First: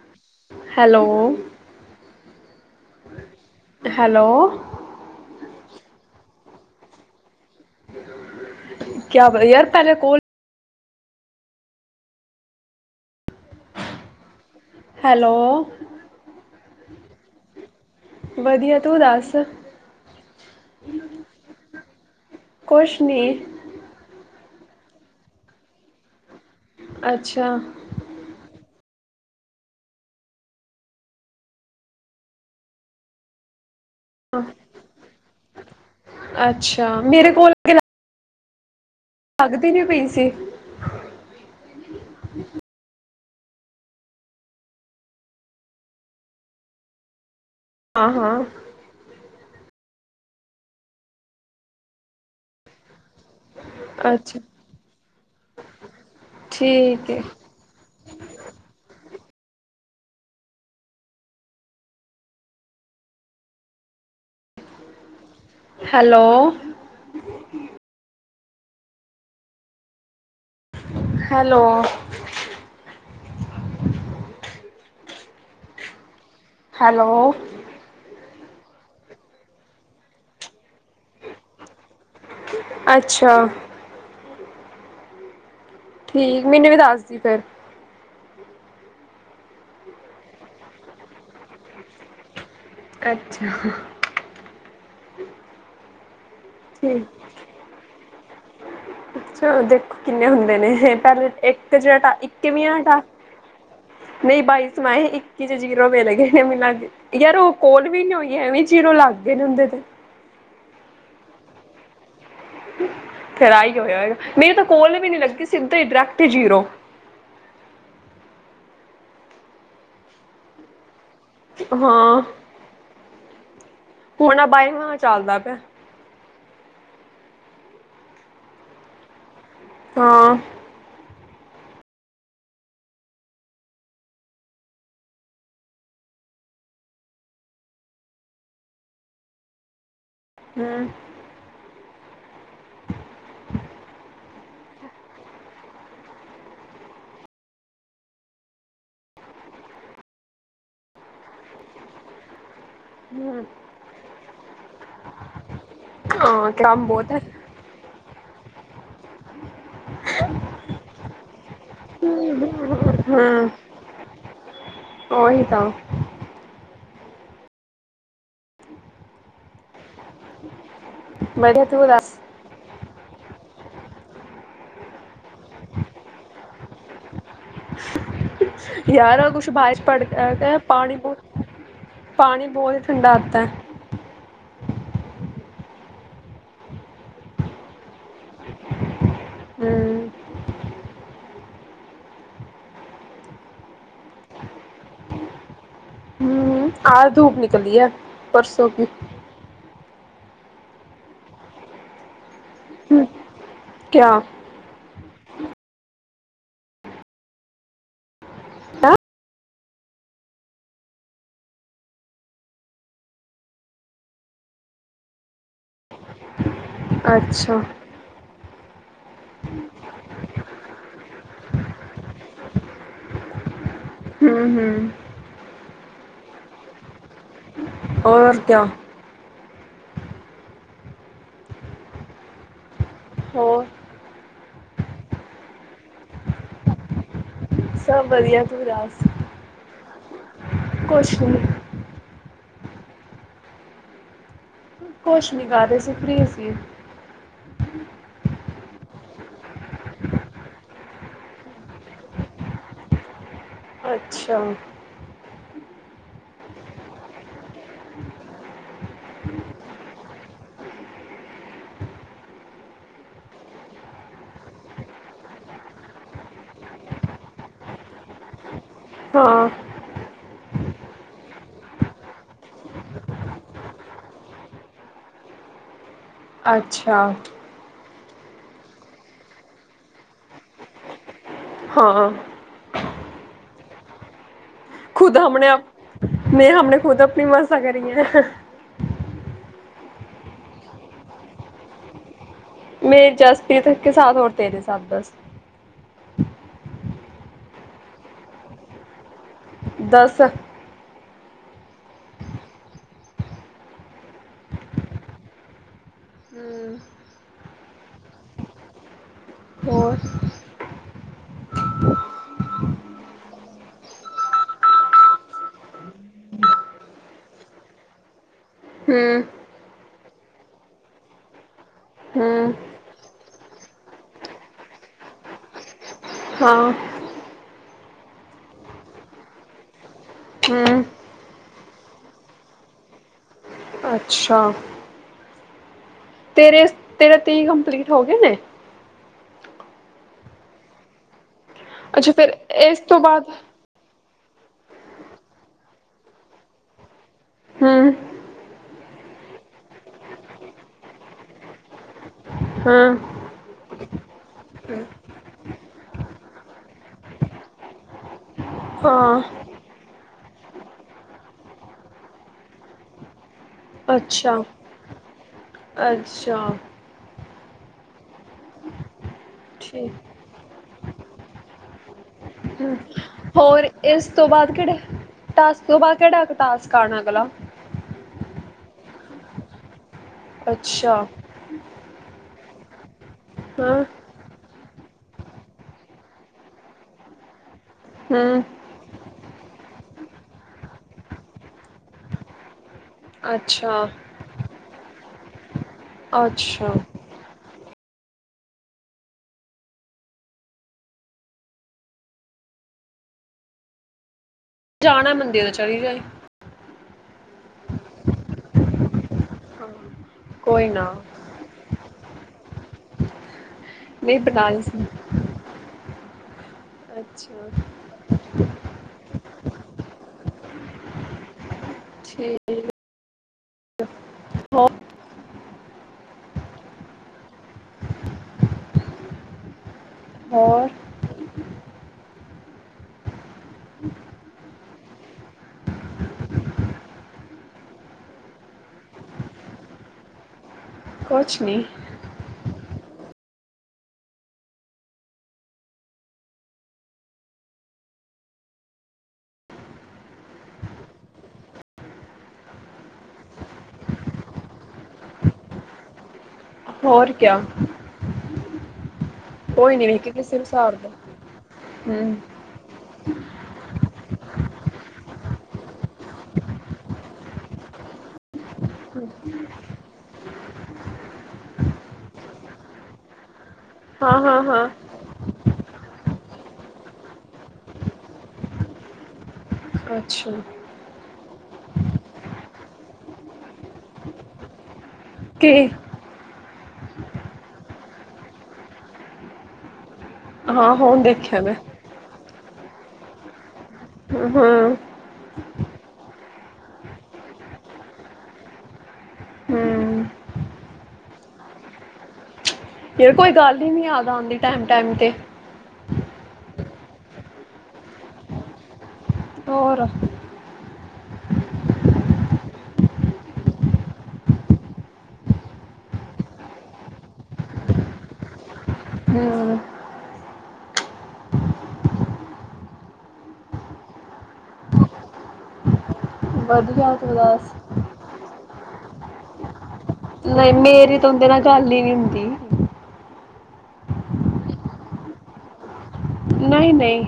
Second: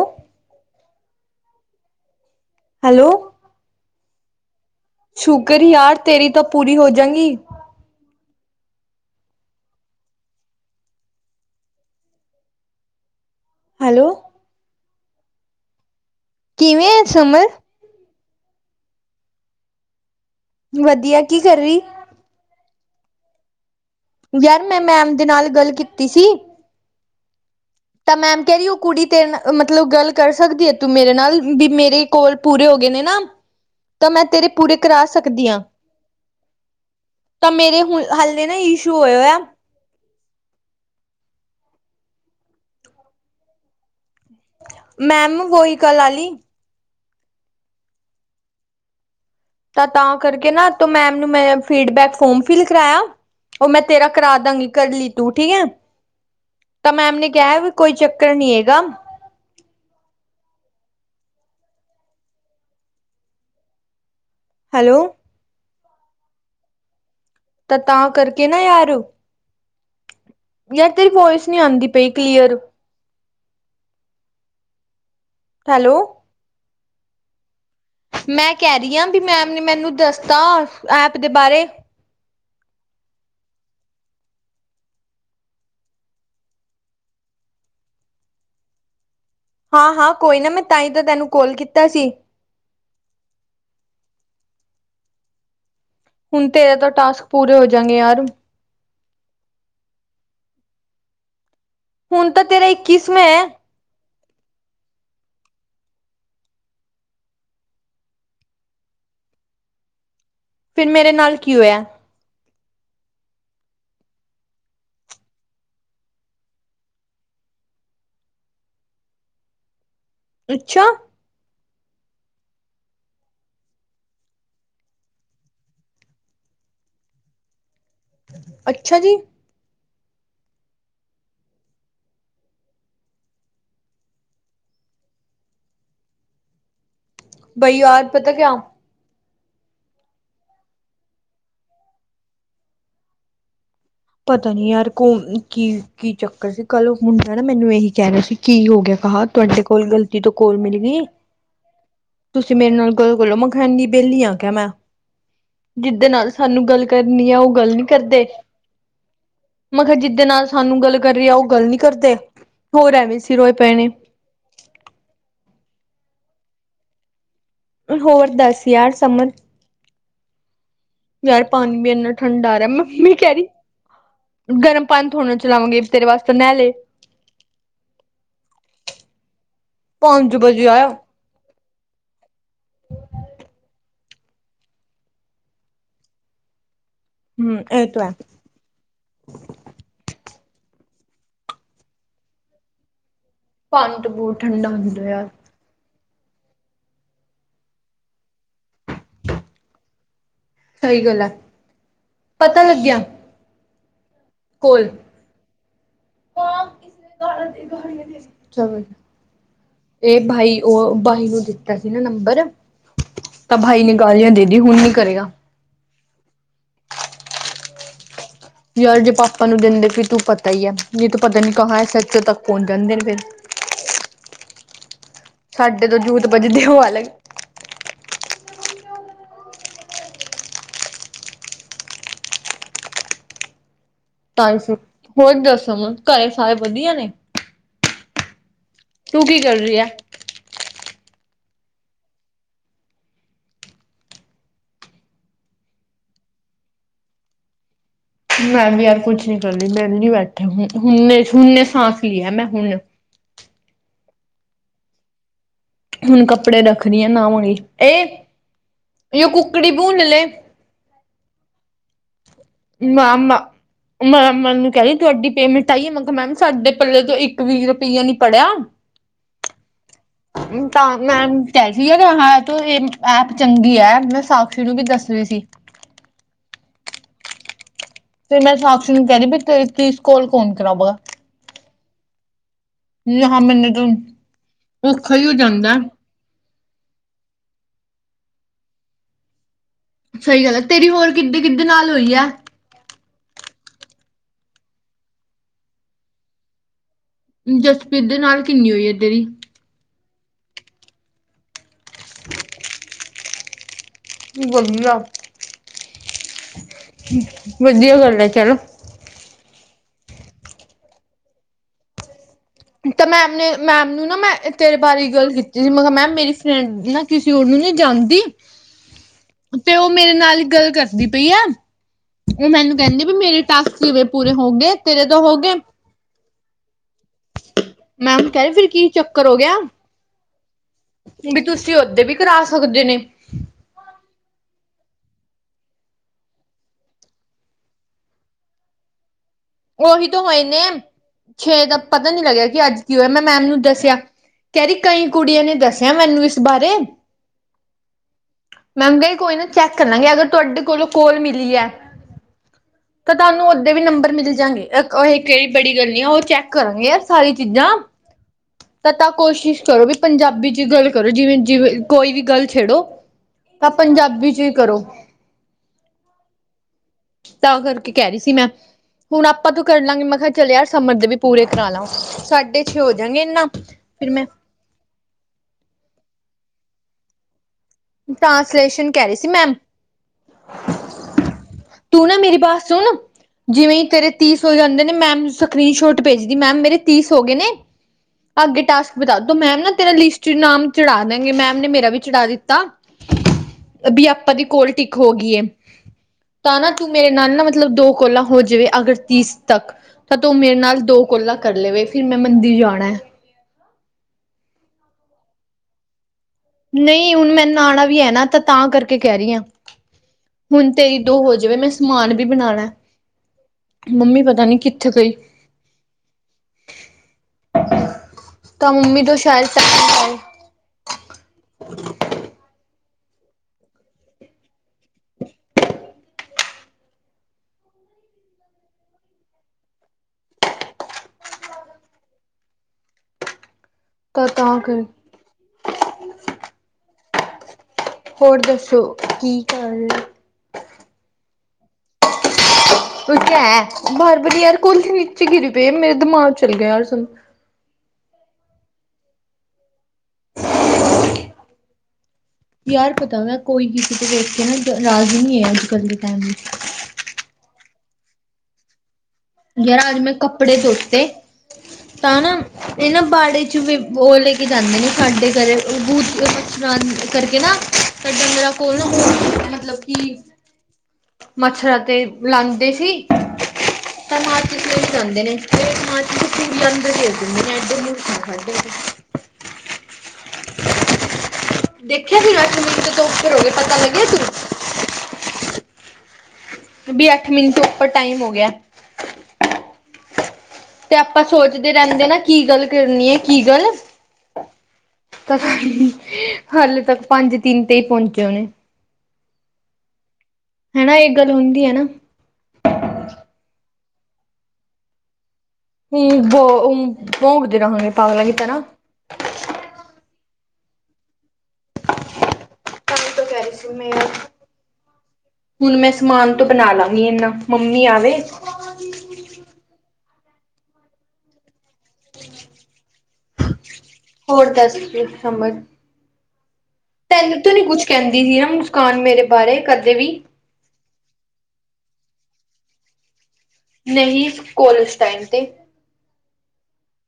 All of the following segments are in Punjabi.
Hello hello. Hello hello. Sugar ਹੈ ਯਾਰ ਤੇਰੀ ਤਾਂ ਪੂਰੀ ਹੋ ਜਾਣੀ ਕਿਆ ਯਾਰ ਪਹਿਲੇ ਕੋਲ ਹੈਲੋ। ਹੈਲੋ। ਕਿਵੇਂ ਹੈ ਸਮਰ? ਵਧੀਆ। ਤੂੰ ਦੱਸ? ਵਧੀਆ। ਕੀ ਕਰ ਰਹੀ? ਕੁਛ ਨੀ। ਯਾਰ ਮੈਂ ਮੈਮ ਦੇ ਨਾਲ ਗੱਲ ਕੀਤੀ ਸੀ। ਅੱਛਾ। ਤਾਂ ਮੈਮ ਕਹਿ ਰਹੀ ਉਹ, ਕੁੜੀ ਤੇਰੇ ਮਤਲਬ ਗੱਲ ਕਰ ਸਕਦੀ ਏ, ਤੂੰ ਮੇਰੇ ਨਾਲ ਵੀ ਮੇਰੇ ਕੋਲ ਪੂਰੇ ਹੋ ਗਏ ਨੇ ਨਾ। ਤਾਂ ਮੈਂ ਤੇਰੇ ਪੂਰੇ ਕਰਾ ਸਕਦੀ ਹਾਂ। ਅੱਛਾ ਤਾਂ ਕੋਲ ਮੇਰੇ ਹੁਣ ਹਲੇੇ ਨਾ ਇਸ਼ੂ ਹੈਗਾ ਹੈ। ਦੀ ਨੀ ਪਈ ਸੀ। ਮੈਮ ਵੋਹੀ ਕਲ ਆਲੀ। ਹਾਂ- ਹਾਂ। ਤਾਂ, ਤਾਂ ਕਰਕੇ ਨਾ ਮੈਮ ਨੂੰ ਮੈਂ, ਫੀਡਬੈਕ ਫੋਮ ਫਿਲ ਕਰਾਇਆ। ਉਹ ਮੈਂ ਤੇਰਾ ਅੱਛਾ ਕਰਾਦਾਂਗੀ, ਕਰ ਲਈ ਤੂੰ ਠੀਕ ਏ। ਤਾਂ ਠੀਕ ਮੈਮ ਹੈ ਨੇ ਕਿਹਾ, ਕੋਈ ਚੱਕਰ ਨਹੀਂ ਹੈਗਾ। ਹੈਲੋ। ਹੈਲੋ। ਤਾਂ, ਤਾਂ ਕਰਕੇ ਨਾ ਯਾਰ। ਯਾਰ ਤੇਰੀ ਵੋਇਸ ਨਹੀਂ ਹੈਲੋ ਆਉਂਦੀ ਪਈ। ਕਲੀਅਰ। ਹੈਲੋ। ਹੈਲੋ। ਮੈਂ ਕਹਿ ਰਹੀ ਹਾਂ। ਵੀ ਮੈਮ ਨੇ ਮੈਨੂੰ ਦੱਸਤਾ, ਐਪ ਦੇ ਬਾਰੇ। ਅੱਛਾ। ਠੀਕ ਮੈਨੂੰ ਵੀ ਦੱਸਦੀ ਫੇਰ। ਹਾਂ- ਹਾਂ ਕੋਈ ਨਾ। ਮੈਂ ਤਾਂ ਹੀ, ਤਾਂ ਤੈਨੂੰ ਕੋਲ ਕੀਤਾ ਸੀ। ਅੱਛਾ। ਹੁਣ ਤੇਰੇ ਤੋਂ ਟਾਸਕ ਪੂਰੇ ਹੋ ਜਾਣਗੇ ਯਾਰ। ਅੱਛਾ, ਦੇਖੋ ਕਿੰਨੇ ਹੁੰਦੇ ਨੇ ਪਰ ਇੱਕ। ਕ ਜਰਾਟਾ ਹੁਣ ਇੱਕ ਤਾਂ ਕਿਵੇਂ ਤੇਰਾ ਆ ਟਾ- ਇੱਕੀਸਵਾਂ ਹੈ ਨਹੀਂ ਬਾਈਸ ਵਾ ਹੈ। ਮੈਂ ਇੱਕੀ ਚ ਜੀਰੋ ਮਿਲਗੇ। ਮਿਲਾਕੇ ਯਾਰ ਉਹ ਕੋਲ ਵੀ ਨੀ ਹੋਈ ਏ। ਐਵੇਂ ਜੀਰੋ ਲੱਗਦੇ ਰਹਿੰਦੇ ਨੇ। ਫੇਰ ਮੇਰੇ ਨਾਲ ਕੀ ਹੋਇਆ? ਫੇਰ ਆ ਹੀ ਹੋਇਆ ਹੋਏਗਾ। ਨਹੀਂ ਤਾਂ ਕੋਲ ਵੀ ਨੀ ਲੱਗੀ ਸਿੱਧਾ ਹੀ ਡਰੈਕਟ ਜੀਰੋ। ਅੱਛਾ। ਹਾਂ। ਹੁਣ ਆਹ, ਬਾਈਵਾਂ ਚੱਲਦਾ ਪਿਆ। ਅੱਛਾ ਜੀ! ਹਾਂ। ਬਾਈ ਯਾਰ ਪਤਾ ਕਿਆ? ਹੂੰ। [unintelligible] ਪਤਾ ਨੀ ਯਾਰ ਕੋ, ਕੀ- ਕੀ ਚੱਕਰ ਸੀ। ਕੱਲ ਮੁੰਡਾ ਨਾ ਮੈਨੂੰ ਇਹੀ ਕਹਿ ਰਿਹਾ ਸੀ, ਕੀ ਹੋ ਗਿਆ? ਕਿਹਾ ਤੁਹਾਡੇ ਕੋਲ ਗ਼ਲਤੀ ਤੋਂ ਕੋਲ ਮਿਲ ਨੀ। ਤੁਸੀਂ ਮੇਰੇ ਨਾਲ। ਗੱਲ ਕਰੋ ਹਮ ਮੈ ਖਾ ਐਣੀ ਵਿਹਲੀ ਆ ਕਿਆ ਮੈਂ। ਜਿਦੇ ਨਾਲ ਹਾਂ ਸਾਨੂੰ ਗੱਲ ਕੰਮ ਬਹੁਤ ਹੈ ਕਰਨੀ ਆ। ਉਹ ਗੱਲ ਨੀ ਕਰਦੇ? ਮੈਂ ਕਿਹਾ ਜਿਾਦੇ ਨਾਲ ਸਾਨੂੰ ਗੱਲ ਕਰਨੀ ਆ। ਉਹ ਗੱਲ ਨੀ ਕਰਦੇ, ਹੋਰ ਐਵੇਂ ਸੀ ਹਮ ਰੋਏ ਪੈਣੇ ਨੇ। ਉਹੀ ਤਾਂ। ਹੋਰ ਦਸ ਯਾਰ ਸਮਨ। ਯਾਰ ਵਧੀਆ ਪਾਣੀ ਤੂੰ ਵੀ ਇੰਨਾ ਦੱਸ ਠੰਡਾ ਆ ਰਿਹਾ। ਮੰਮੀ ਕਹਿ ਰਹੀ, ਗਰਮ ਪਾਣੀ ਥੋਣਣਾ ਚਲਾਵਾਂਗੇ, ਤੇਰੇ ਵਾਸਤੇ ਨਹਿਲੇ ਯਾਰ ਕੁਛ ਬਾਅਰੀ ਚ ਪੜ ਪੰਜ ਕੇ ਵਜੇ ਆਇਆ ਪਾਣੀ ਬਹੁ ਪਾਣੀ ਬਹੁਤ ਹੀ ਠੰਢਾ ਆਤਾ ਹੈ। ਹੂੰ, ਇਹ ਤੋ ਹੈ। ਹੂੰ। ਪਾਣੀ ਤਾਂ ਬੂਟ ਠੰਡਾ ਆਂਦਾ ਯਾਰ। ਆਜ ਧੁੱਪ ਨਿਕਲੀ ਹੈ, ਪਰਸੋਂ ਕੀ। ਸਹੀ ਗੱਲ ਐ ਪਤਾ ਲੱਗਿਆ ਕਿਆ ਕੋਲ [unintelligible] ਇਹ ਬਾਈ ਉਹ ਬਾਈ ਨੂੰ ਦਿੱਤਾ ਸੀ ਨਾ ਨੰਬਰ ਤਾਂ ਭਾਈ ਨੇ ਗਾਲੀਆਂ ਦੇਦੀ ਹੁਣ ਨੀ ਕਰੇਗਾ ਅੱਛਾ ਯਾਰ ਜੇ ਪਾਪਾ ਨੂੰ ਦਿੰਦੇ ਫਿਰ ਤੂੰ ਪਤਾ ਹੀ ਆ ਜੇ ਤੂੰ ਪਤਾ ਨੀ ਕਾਹਾਂ ਐੱਸ ਐੱਚ ਓ [unintelligible] ਪਹੁੰਚ ਜਾਂਦੇ ਨੇ ਫਿਰ ਸਾਡੇ ਤੋਂ ਜੂਤ ਬੱਜਦੇ ਉਹ ਅਲੱਗ ਹੋਰ ਕਿਆ ਹੋਰ ਸ ਹੋਰ ਦੱਸੋ ਘਰੇ ਸਾਰੇ ਵਧੀਆ ਨੇ? ਸਭ ਵਧੀਆ! ਤੂੰ ਦੱਸ? ਤੂੰ ਕੀ ਕਰ ਰਹੀ ਏ? ਕੁਛ ਨਹੀਂ। ਕੁਛ ਨੀ ਕਰ ਰਹੀ ਸੀ ਫ੍ਰੀ ਸੀ ਮੈਂ ਵੀ ਯਾਰ ਕੁਛ ਨੀ ਕਰਦੀ ਵਿਹਲੀ ਬੈਠੀ ਸੀ ਹੁਣ ਹੁਣੇ ਸਾਂਸ ਲੀ ਹੈ ਮੈਂ ਹੁਣ ਅੱਛਾ ਹੁਣ ਕੱਪੜੇ ਰੱਖ ਰੀ ਆ ਨਾ ਨਾਵਾਂਗੀ ਏ ਜੋ ਕੁੱਕੜੀ ਭੁੰਨ ਲੈ [inaudible] ਮੈਂ ਮੈਨੂੰ ਕਹਿਦੀ ਤੁਹਾਡੀ ਪੇਮੈਂਟ ਆਈ ਆ ਮੈਂ ਕਿਹਾ ਮੈਮ ਸਾਡੇ ਪੱਲੇ ਤੋਂ ਇੱਕ ਵੀ ਰੁਪਈਆ ਨੀ ਪੜਿਆ ਹਾਂ [inaudible] ਤਾਂ ਮੈ ਕ ਸੀਗਾ ਇਹ ਐਪ ਚੰਗੀ ਐ ਮੈਂ ਸਾਕਸ਼ੀ ਨੂੰ ਵੀ ਦੱਸਦੀ ਸੀ ਅੱਛਾ ਤੇ ਮੈਂ ਸਾਕਸ਼ੀ ਨੂੰ ਕਹਿ ਰਹੀ ਵੀ ਤੇਰੀ ਤੀਸ ਕੋਲ ਕੌਣ ਕਰਾਵਾਂਗਾ ਹਾਂ ਜਹਾਂ ਮੈਂਨੇ ਤੋਂ, ਖੁਦ ਹਮਣੇ ਆਪ ਮੈਂ ਹਮਣੇ ਖੁਦ ਆਪਣੀ ਮਸਾਂ ਕਰੀ ਐ ਸਹੀ ਗੱਲ ਐ ਤੇਰੀ ਹੋਰ ਕਿੱਦੇ-ਕਿੱਦੇ ਨਾਲ ਹੋਈ ਹੈ ਮੇਰੀ ਜਸਪ੍ਰੀਤ ਕੇ ਸਾਥ ਔਰ ਤੇਰੇ ਸਾਥ ਬਸ ਜਸਪ੍ਰੀਤ ਦੇ ਨਾਲ ਕਿੰਨੀ ਹੋਈ ਐ ਤੇਰੀ ਦਸ ਹਮ ਵਧੀਆ-ਵਧੀਆ ਗੱਲ ਐ ਚਲ ਹੋਰ ਤਾਂ ਮੈਮ ਨੇ ਮੈਮ ਨੂੰ ਨਾ ਮੈਂ ਤੇਰੇ ਬਾਰੇ ਗੱਲ ਕੀਤੀ ਸਮਹਾ ਮੈਮ ਮੇਰੀ ਫਰੈਂਡ ਦੀ ਨਾ ਕਿਸੇ ਔਰ ਨੂੰ ਨੀ ਜਾਣਦੀ ਹਮ ਤੇ ਉਹ ਮੇਰੇ ਨਾਲ ਗੱਲ ਕਰਦੀ ਪਈ ਐ ਉਹ ਹਮ ਮੈਨੂੰ ਕਹਿੰਦੀ ਵੀ ਮੇਰੇ ਟਾਸਕ ਕਿਵੇਂ ਪੂਰੇ ਹੋ ਗਏ ਤੇਰੇ ਤੋਂ ਹੋ ਗਏ ਹਾਂ ਮੈਮ ਕਹਿ ਰਹੀ ਫਿਰ ਕੀ ਚੱਕਰ ਹੋ ਗਿਆ ਹੂੰ ਵੀ ਤੁਸੀਂ ਓਦੇ ਵੀ ਕਰਾ ਸਕਦੇ ਨੇ ਅੱਛਾ ਤੇਰੇ ਤੇਰੇ ਤੀਹ ਕੰਪਲੀਟ ਹੋ ਗਏ ਨੇ। ਉਹੀ ਤਾਂ ਹੋਏ ਨੇ, ਛੇ ਦਾ ਪਤਾ ਅੱਛਾ ਨੀ ਫਿਰ ਲੱਗਿਆ ਕਿ ਇਸ ਅੱਜ ਕੀ ਤੋਂ ਹੋਇਆ, ਮੈਂ ਬਾਅਦ ਮੈਮ ਨੂੰ ਦੱਸਿਆ। ਕਹਿੰਦੀ ਕਈ ਕੁੜੀਆਂ ਨੇ ਦੱਸਿਆ ਮੈਨੂੰ ਇਸ ਬਾਰੇ। ਹੂੰ, ਮੈਮ ਕਹਿ ਰੀ ਕੋਈ ਨਾ ਚੈੱਕ ਕਰ ਲਾਂਗੇ, ਅਗਰ ਤੁਹਾਡੇ ਕੋਲੋਂ ਕੋਲ ਮਿਲੀ ਐ। ਹਾਂ, ਤੁਹਾਨੂੰ ਓਦੇ ਵੀ ਨੰਬਰ ਮਿਲ ਸ ਜਾਗੇ ਕਾ, ਇਹ ਕਿਹੜੀ ਬੜੀ ਗੱਲ ਨੀ ਆ, ਉਹ ਚੈੱਕ ਕਰਾਂਗੇ ਯਾਰ ਸਾਰੀ ਚੀਜ਼ਾਂ। ਤਾਂ ਹਾਂ ਕੋਸ਼ਿਸ਼ ਕਰੋ ਵੀ ਪੰਜਾਬੀ ਚੀ ਗੱਲ ਕਰੋ, ਜਿਵੇਂ-ਜਿਵੇਂ ਕੋਈ ਵੀ ਗੱਲ ਛੇੜੋ ਤਾਂ ਪੰਜਾਬੀ ਚ ਅੱਛਾ ਹੀ ਕਰੋ। ਅੱਛਾ। ਤਾਂ ਕਰਕੇ ਕਹਿ ਰਹੀ ਸੀ ਮੈਂ, ਹੁਣ ਆਪਾਂ ਤੋਂ ਕਰ ਠੀਕ ਲਾਂਗੇ ਮੈਂ ਕਿਹਾ ਚਲੀਆ ਸਮਦ ਵੀ ਪੂਰੇ ਕਰਾ ਲਾ, ਸਾਡੇ ਹੋਰ ਇਸ ਤੋਂ ਬਾਅਦ ਕਿਹੜੇ ਟਾਸਕ ਤੋਂ ਬਾਅਦ ਕਿਹੜਾ ਟਾਸਕ ਆਣਾ ਅਗਲਾ? ਟ੍ਰਾਂਸਲੇਸ਼ਨ ਕਹਿ ਰਹੇ ਸੀ ਮੈਮ। ਅੱਛਾ। ਤੂੰ ਨਾ ਮੇਰੀ ਬਾਤ ਸੁਣ, ਜਿਵੇਂ ਹਾਂ ਤੇਰੇ ਤੀਹ ਹੋ ਜਾਂਦੇ ਨੇ, ਮੈਮ ਸਕਰੀਨ ਸ਼ੋਟ ਭੇਜਦੀ ਮੈਮ ਮੇਰੇ ਤੀਸ ਹੋਗੇ ਨੇ। ਹੂੰ ਅੱਗੇ ਟਾਸਕ ਬਤਾ ਦੋ ਮੈਮ ਨਾ ਤੇਰਾ ਲਿਸਟ ਨਾਮ ਚੜਾ ਦੇਗੇ ਮੈਮ ਨੇ ਮੇਰਾ ਵੀ ਚੜਾ ਦਿੱਤਾ ਅੱਛਾ। ਵੀ ਆਪਾਂ ਦੀ ਕੋਲ ਟਿੱਕ ਹੋ ਗਈ ਤਾਂ ਨਾ ਅੱਛਾ ਤੂੰ ਮੇਰੇ ਨਾਲ ਨਾ ਮਤਲਬ ਦੋ ਕੋਲਾ ਹੋ ਜਾਵੇ ਅਗਰ ਤੀਸ ਤੱਕ ਤਾਂ ਤੂੰ ਮੇਰੇ ਨਾਲ ਦੋ ਕੋਲਾ ਕਰ ਲਵੇ ਫਿਰ ਮੈਂ ਮੰਦਿਰ ਜਾਣਾ। ਜਾਣਾ ਮੰਦਰ ਤੋਂ ਚਲੀ ਜਾਏ। ਨਹੀਂ ਹੁਣ ਮੈ ਨਾਂਣਾ ਵੀ ਐ ਨਾ ਤਾਂ, ਤਾਂ ਕਰਕੇ ਕਹਿ ਰਹੀ ਆ। ਹਾਂ। ਹੁਣ ਤੇਰੀ ਦੋ ਹੋ ਜਾਵੇ, ਮੈਂ ਸਮਾਨ ਵੀ ਬਣਾਣਾ। ਨਹੀਂ ਮੰਮੀ ਪਤਾ ਬਣਾ ਨੀ ਲਈ ਸੀ। ਕਿੱਥੇ ਗਈ? ਅੱਛਾ। ਤਾਂ ਮੰਮੀ ਤੋਂ ਸ਼ਾਇਦ ਚੱਕੀ ਜਾਂਏ। ਠੀਕ ਹੋ ਹੋਰ? ਤਾਂ ਤਾਂ ਕੇ ਹੋਰ ਦੱਸੋ, ਕੀ ਕਰ ਰਹੇ? ਕੋਛ ਨੀ। ਉਹ ਕਹਿ ਬਾਰ ਵਾਰੀ ਯਾਰ ਕੋਲੀ ਨੀਚੇ ਗਿਰੀ ਪਏ, ਮੇਰੇ ਦਿਮਾਗ ਚੱਲ ਗਿਆ ਯਾਰ ਸੁ [inaudible] ਯਾਰ ਪਤਾ ਵੈਂ, ਕੋਈ ਵੀਤੇ ਵੇਖ ਕੇ ਨਾ ਰਾਜੀ ਨਹੀਂ ਐ, ਅੱਜ ਕੱਲ੍ਹ ਦੇ ਟਾਈਮ ਵਿੱਚ। ਹੋਰ ਕਯਾ। ਯਾਰ ਨੀ ਅੱਜ ਵੇਖੀ ਮੈਂ ਕਿਸੇ ਨੂੰ ਕੱਪੜੇ ਸਾਰਦਾ ਧੋਤੇ, ਹੂੰ ਤਾਂ ਨਾ ਇਹ ਨਾ ਬਾੜੇ ਚ ਵੀ ਉਹ ਲੈ ਕੇ ਜਾਂਦੇ ਨੇ ਸਾਡੇ ਘੱਰੇ [unintelligible] ਤਾਂ ਡੰਗਰਾਂ ਕੋਲ ਨਾ ਉਹ ਹੈ ਮਤਲਬ ਕਿ ਮੱਛਰਾਂ ਤੇ ਲਾਂਦੇ ਸੀ। ਤਾਂ ਹਾਂ ਹਾਂ ਮਾਰਚਿਸ ਹਾਂ ਲਈ ਜਾਂਦੇ ਨੇ ਮਚ ਲੰਦਰ ਦਿੰਦੇ [unintelligible] ਅੱਛਾ। ਦੇਖਿਆ ਸੀ ਵੈਸ਼ਨਦੀਪ ਤੇ ਤੋਂ ਉੱਪਰ ਹੋ ਗ ਪਤਾ ਲੱਗਿਆ ਤੂੰ ਕੇ ਬਈ ਅੱਠ ਮਿੰਟ ਤੋਂ ਉੱਪਰ ਟਾਈਮ ਹੋ ਗਿਆ। ਹਾਂ ਤੇ ਹੁਣ ਆਪਾਂ ਦੇਖਿਆ ਮੈਂ ਸੋਚਦੇ ਰਹਿੰਦੇ ਨਾ, ਕੀ ਗੱਲ ਕਰਨੀ ਐ ਕੀ ਗੱਲ ਹ-ਹਾਂਂ। ਤਾਂ ਹਾਲੇ ਤੱਕ ਪੰਜ ਤਿੰਨ ਤੇ ਹੀ ਪਹੁੰਚੇ ਹੋਨੇ। ਹੂੰ ਹਨਾ ਇਹ ਗੱਲ ਹੁੰਦੀ ਏ ਨਾ। ਯਾਰ ਕੋਈ ਗੱਲ ਹੀ ਨੀ ਯਾਦ ਆਉਂਦੀ ਟੈਮ-ਟੈਮ ਤੇ। ਹੂੰ ਭੋਂਕਦੇ ਰਹਾਂਗੇ ਪਾਗਲਾਂ‌ ਦੀ ਤਰ੍ਹਾਂ। ਹੋਰ। [unintelligible] ਹੁਣ ਮੈਂ ਸਮਾਨ ਤੋਂ ਬਣਾ ਲਵਗੀ ਇਹਨਾ ਮੰਮੀ ਆਵੇ ਹੂੰ। [unintelligible] ਹੋਰ ਦੱਸ ਫਿਰ ਸਮਰ ਵਧੀਆ ਤੂੰ ਤੈਨੂੰ ਦੱਸ ਤਾਂ ਨੀ ਕੁਛ ਕਹਿੰਦੀ ਨਹੀ ਨਾ ਮੁੁਸਕਾਨ ਮੇਰੇ ਬਾਰੇ ਕਦੇ ਵੀ? ਨਹੀਂ ਮੇਰੀ ਤਾਂ ਉਹਦੇ ਨਾਲ ਗੱਲ ਹੀ ਨਹੀਂ ਹੁੰਦੀ। ਨਹੀਂ ਕੋਲਜ ਟਾਈਮ ਤੇ। ਨਹੀਂ, ਨਹੀਂ।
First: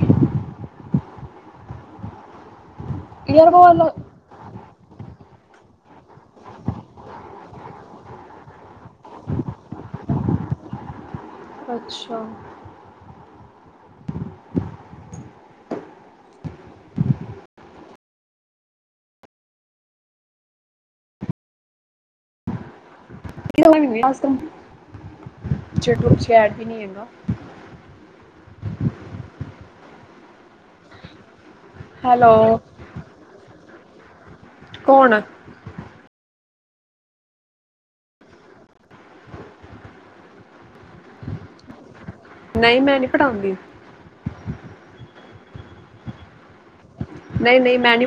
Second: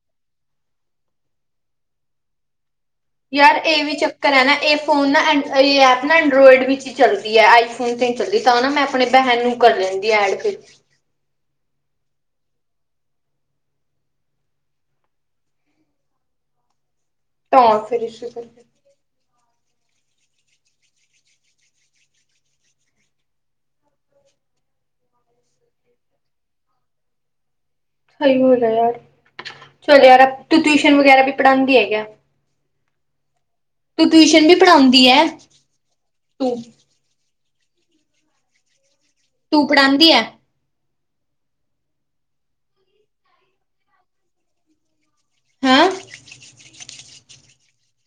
ਯਾਰ ਇਹ ਵੀ ਚੱਕਰ ਚਕਰ ਇਹ ਨਾ ਇਹ ਫੋਨ ਨਾ ਐਂ ਇਹ ਐਪ ਨਾ ਐਂਡਰੋਇਡ ਵਿੱਚ ਹੀ ਚੱਲਦੀ ਹੈ। ਆਈਫੋਨ ਤੇ ਨਹੀ ਚੱਲਦੀ ਤਾਂ ਨਾ ਮੈਂ ਆਪਣੇ ਭੈਣ ਨੂੰ ਕਰ ਲੈਂਦੀ ਐਡ ਫਿਰ ਅੱਛਾ। [unintelligible] ਐਡ ਵੀ ਨਹੀਂ ਹੈਗਾ [inaudible] ਸਹੀ ਹੋ ਜਾਏਗਾ ਯਾਰ, ਚਲੋਂ ਯਾਰ ਆ, ਤੂੰ ਟਿਊਸ਼ਨ ਵਗੈਰਾ ਵੀ ਪੜ੍ਹਾਉਂਦੀ ਹੈਗੀ ਹੈਲੋ। ਤੂੰ ਟਿਊਸ਼ਨ ਵੀ ਪੜ੍ਹਾਉਂਦੀ ਕੌਣ ਐ, ਤੂੰ? ਤੂੰ ਪੜਾਂਦੀ ਐ? ਨਹੀਂ ਮੈਂ ਨਹੀਂ ਪੜਾਉਂਦੀ। ਹੈਂ। ਨਹੀਂ, ਨਹੀਂ ਮੈਂ ਨੀ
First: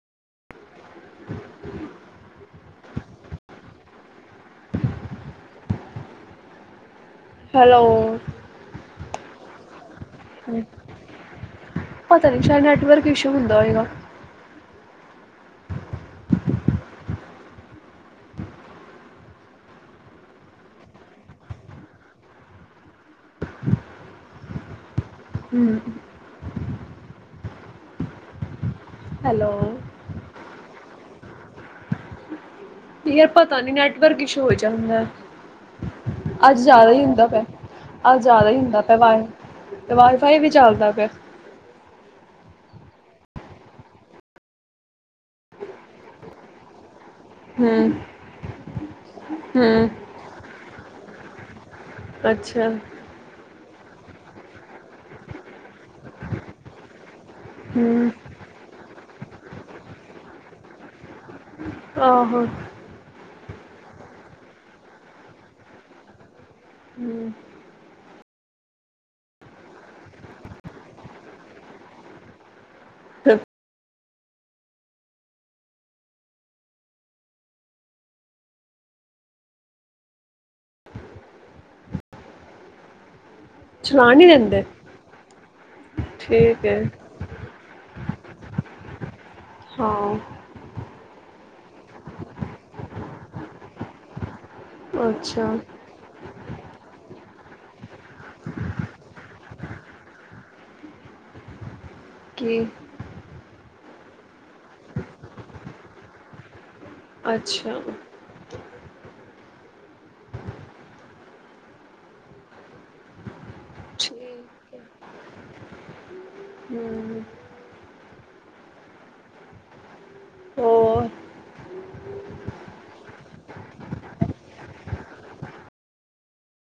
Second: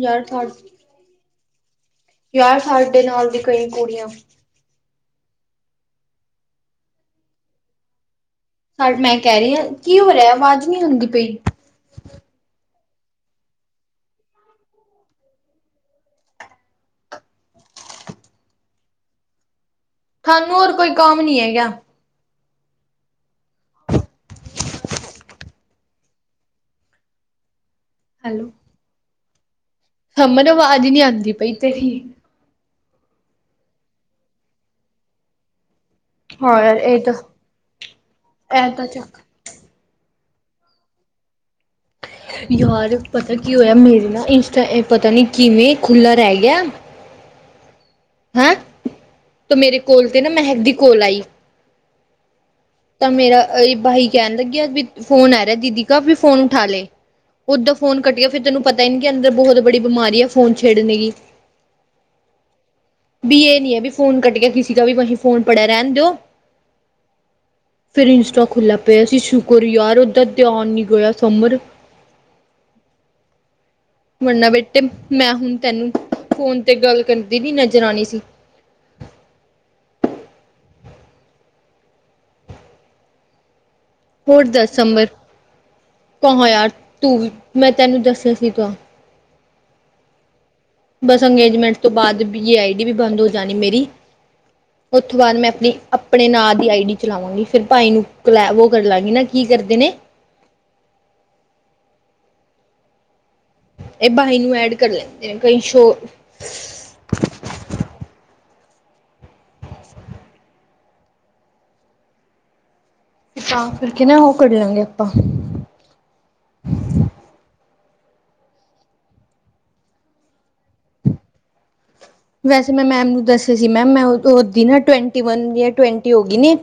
ਯਾਰ ਸਾਡ ਯਾਰ ਸਾਡੇ ਨਾਲ ਦੀ ਕਈ ਕੁੜੀਆਂ ਹੈਲੋ। ਪਰ ਮੈਂ ਕਹਿ ਰਹੀ ਹਾਂ ਕੀ ਹੋ ਰਿਹਾ ਆਵਾਜ਼ ਨਹੀਂ ਆਂਦੀ ਪਈ। ਪਤਾ ਨੀ ਸ਼ਾਇਦ ਨੈਟਵਰਕ ਇਸ਼ੂ ਹੁੰਦਾ ਹੋਏਗਾ। ਤੁਹਾਨੂੰ ਹੋਰ ਕੋਈ ਕੰਮ ਨੀ ਹੈਗਾ। ਹਮ। ਹੈਲੋ। ਹੈਲੋ। ਸਮਰ ਆਵਾਜ਼ ਨਹੀਂ ਆਉਂਦੀ ਪਈ ਤੇਰੀ। ਯਾਰ ਪਤਾ ਨੀ ਨੈਟਵਰਕ ਇਸ਼ੂ ਹੋਈ ਜਾਂਦਾ। ਹਾਂ ਅੱਜ ਯਾਰ ਜ਼ਿਆਦਾ ਇਹ ਹੀ ਤਾਂ ਹੁੰਦਾ ਪਿਆ, ਅੱਜ ਜ਼ਿਆਦਾ ਹੀ ਇਹ ਹੁੰਦਾ ਤਾਂ ਪਿਆ ਚੱਕ ਅਵਾਜ ਤੇ ਵਾਈਫਾਈ ਵੀ ਚੱਲਦਾ ਪਿਆ। ਯਾਰ ਪਤਾ ਕੀ ਹੋਇਆ ਮੇਰੀ ਨਾ ਇੰਸਟਾ ਪਤਾ ਨਹੀਂ ਕਿਵੇਂ ਖੁੱਲ੍ਹਾ ਰਹਿ ਗਿਆ ਹਮ। ਹੈਂ ਤੇ ਮੇਰੇ ਕੋਲ ਤੇ ਨਾ ਮਹਿਕ ਦੀ ਕੋਲ ਆਈ। ਅੱਛਾ। ਤਾਂ ਮੇਰਾ ਬਾਈ ਕਹਿਣ ਲੱਗਿਆ। ਕੀ ਫੋਨ ਆ ਰਿਹਾ ਦੀਦੀ ਕਾ ਵੀ ਫੋਨ ਉਠਾ ਲੈ। ਉ ਓਦਾਂ ਫੋਨ ਹਮ ਕੱਟ ਗਿਆ ਫਿਰ ਤੈਨੂੰ ਪਤਾ ਹੀ ਇਨ ਕੇ ਅੰਦਰ ਬਹੁਤ ਬੜੀ ਬਿਮਾਰੀ ਆ ਫੋਨ ਛੇੜਨੇ ਕੀ। ਆਹੋ। ਵੀ ਇਹ ਨੀ ਹੈ ਵੀ ਫੋਨ ਕੱਟ ਗਿਆ ਕਿਸੇ ਦਾ ਵੀ ਵਹੀ ਫੋਨ ਪੜਿਆ ਰਹਿਣ ਦਿਓ। ਹਮ। ਫਿਰ ਇੰਸਟਾ ਖੁੱਲਾ ਪਿਆ ਸੀ। ਸ਼ੁਕਰ ਯਾਰ ਉਹਦਰ ਧਿਆਨ ਨੀ ਗਿਆ ਸਮਰ ਫਿਰ ਵਰਨਾ ਬੇਟੇ ਮੈਂ ਹੁਣ ਤੈਨੂੰ ਫੋਨ ਤੇ ਗੱਲ ਕਰਨ ਦੀ ਨੀ ਨਜ਼ਰ ਆਉਣੀ ਸੀ। ਚਲਾ ਨਹੀਂ ਹੋਰ ਦਿੰਦੇ ਦਸ ਸਮਰ ਕਹਾ ਠੀਕ ਯਾਰ ਹੈ ਤੂੰਹੀ ਮੈਂ ਤੈਨੂੰ ਦੱਸਿਆ ਸੀ ਗਾ ਹਾਂ। ਬਸ ਅੰਗੇਜਮੈਂਟ ਤੋਂ ਬਾਅਦ ਵੀ ਆਈ ਡੀ ਵੀ ਬੰਦ ਹੋ ਜਾਣੀ ਮੇਰੀ ਉਥੋਂ ਬਾਅਦ ਮੈਂ ਅੱਛਾ ਆਪਣੀ ਆਪਣੇ ਨਾਂ ਦੀ ਆਈ ਡੀ ਚਲਾਵਾਂਗੀ ਫਿਰ ਭਾਈ ਨੂੰ ਕੋਲੈ ਉਹ ਕਰ ਲਾਂਗੀ ਨਾ ਕੀ ਕਰਦੇ ਨੇ ਕਿ ਇਹ ਬਾਈ ਨੂੰ ਐਡ ਕਰ ਲੈਂਦੇ ਕਈ ਸ਼ੋ ਅੱਛਾ ਤਾਂ ਕਰਕੇ ਨਾ ਉਹ ਕਰ ਠੀਕ ਹੈ ਲਾਗੇ ਆਪਾਂ ਹਮ ਹੋਰ ਵੈਸੇ ਮੈਂ ਮੈਮ ਨੂੰ ਦੱਸਿਆ ਸੀ ਮੈਮ ਮੈਂਦੀ ਨਾ ਟਵ ਟਵਟੀ ਹੋ ਗਈ ਨੇ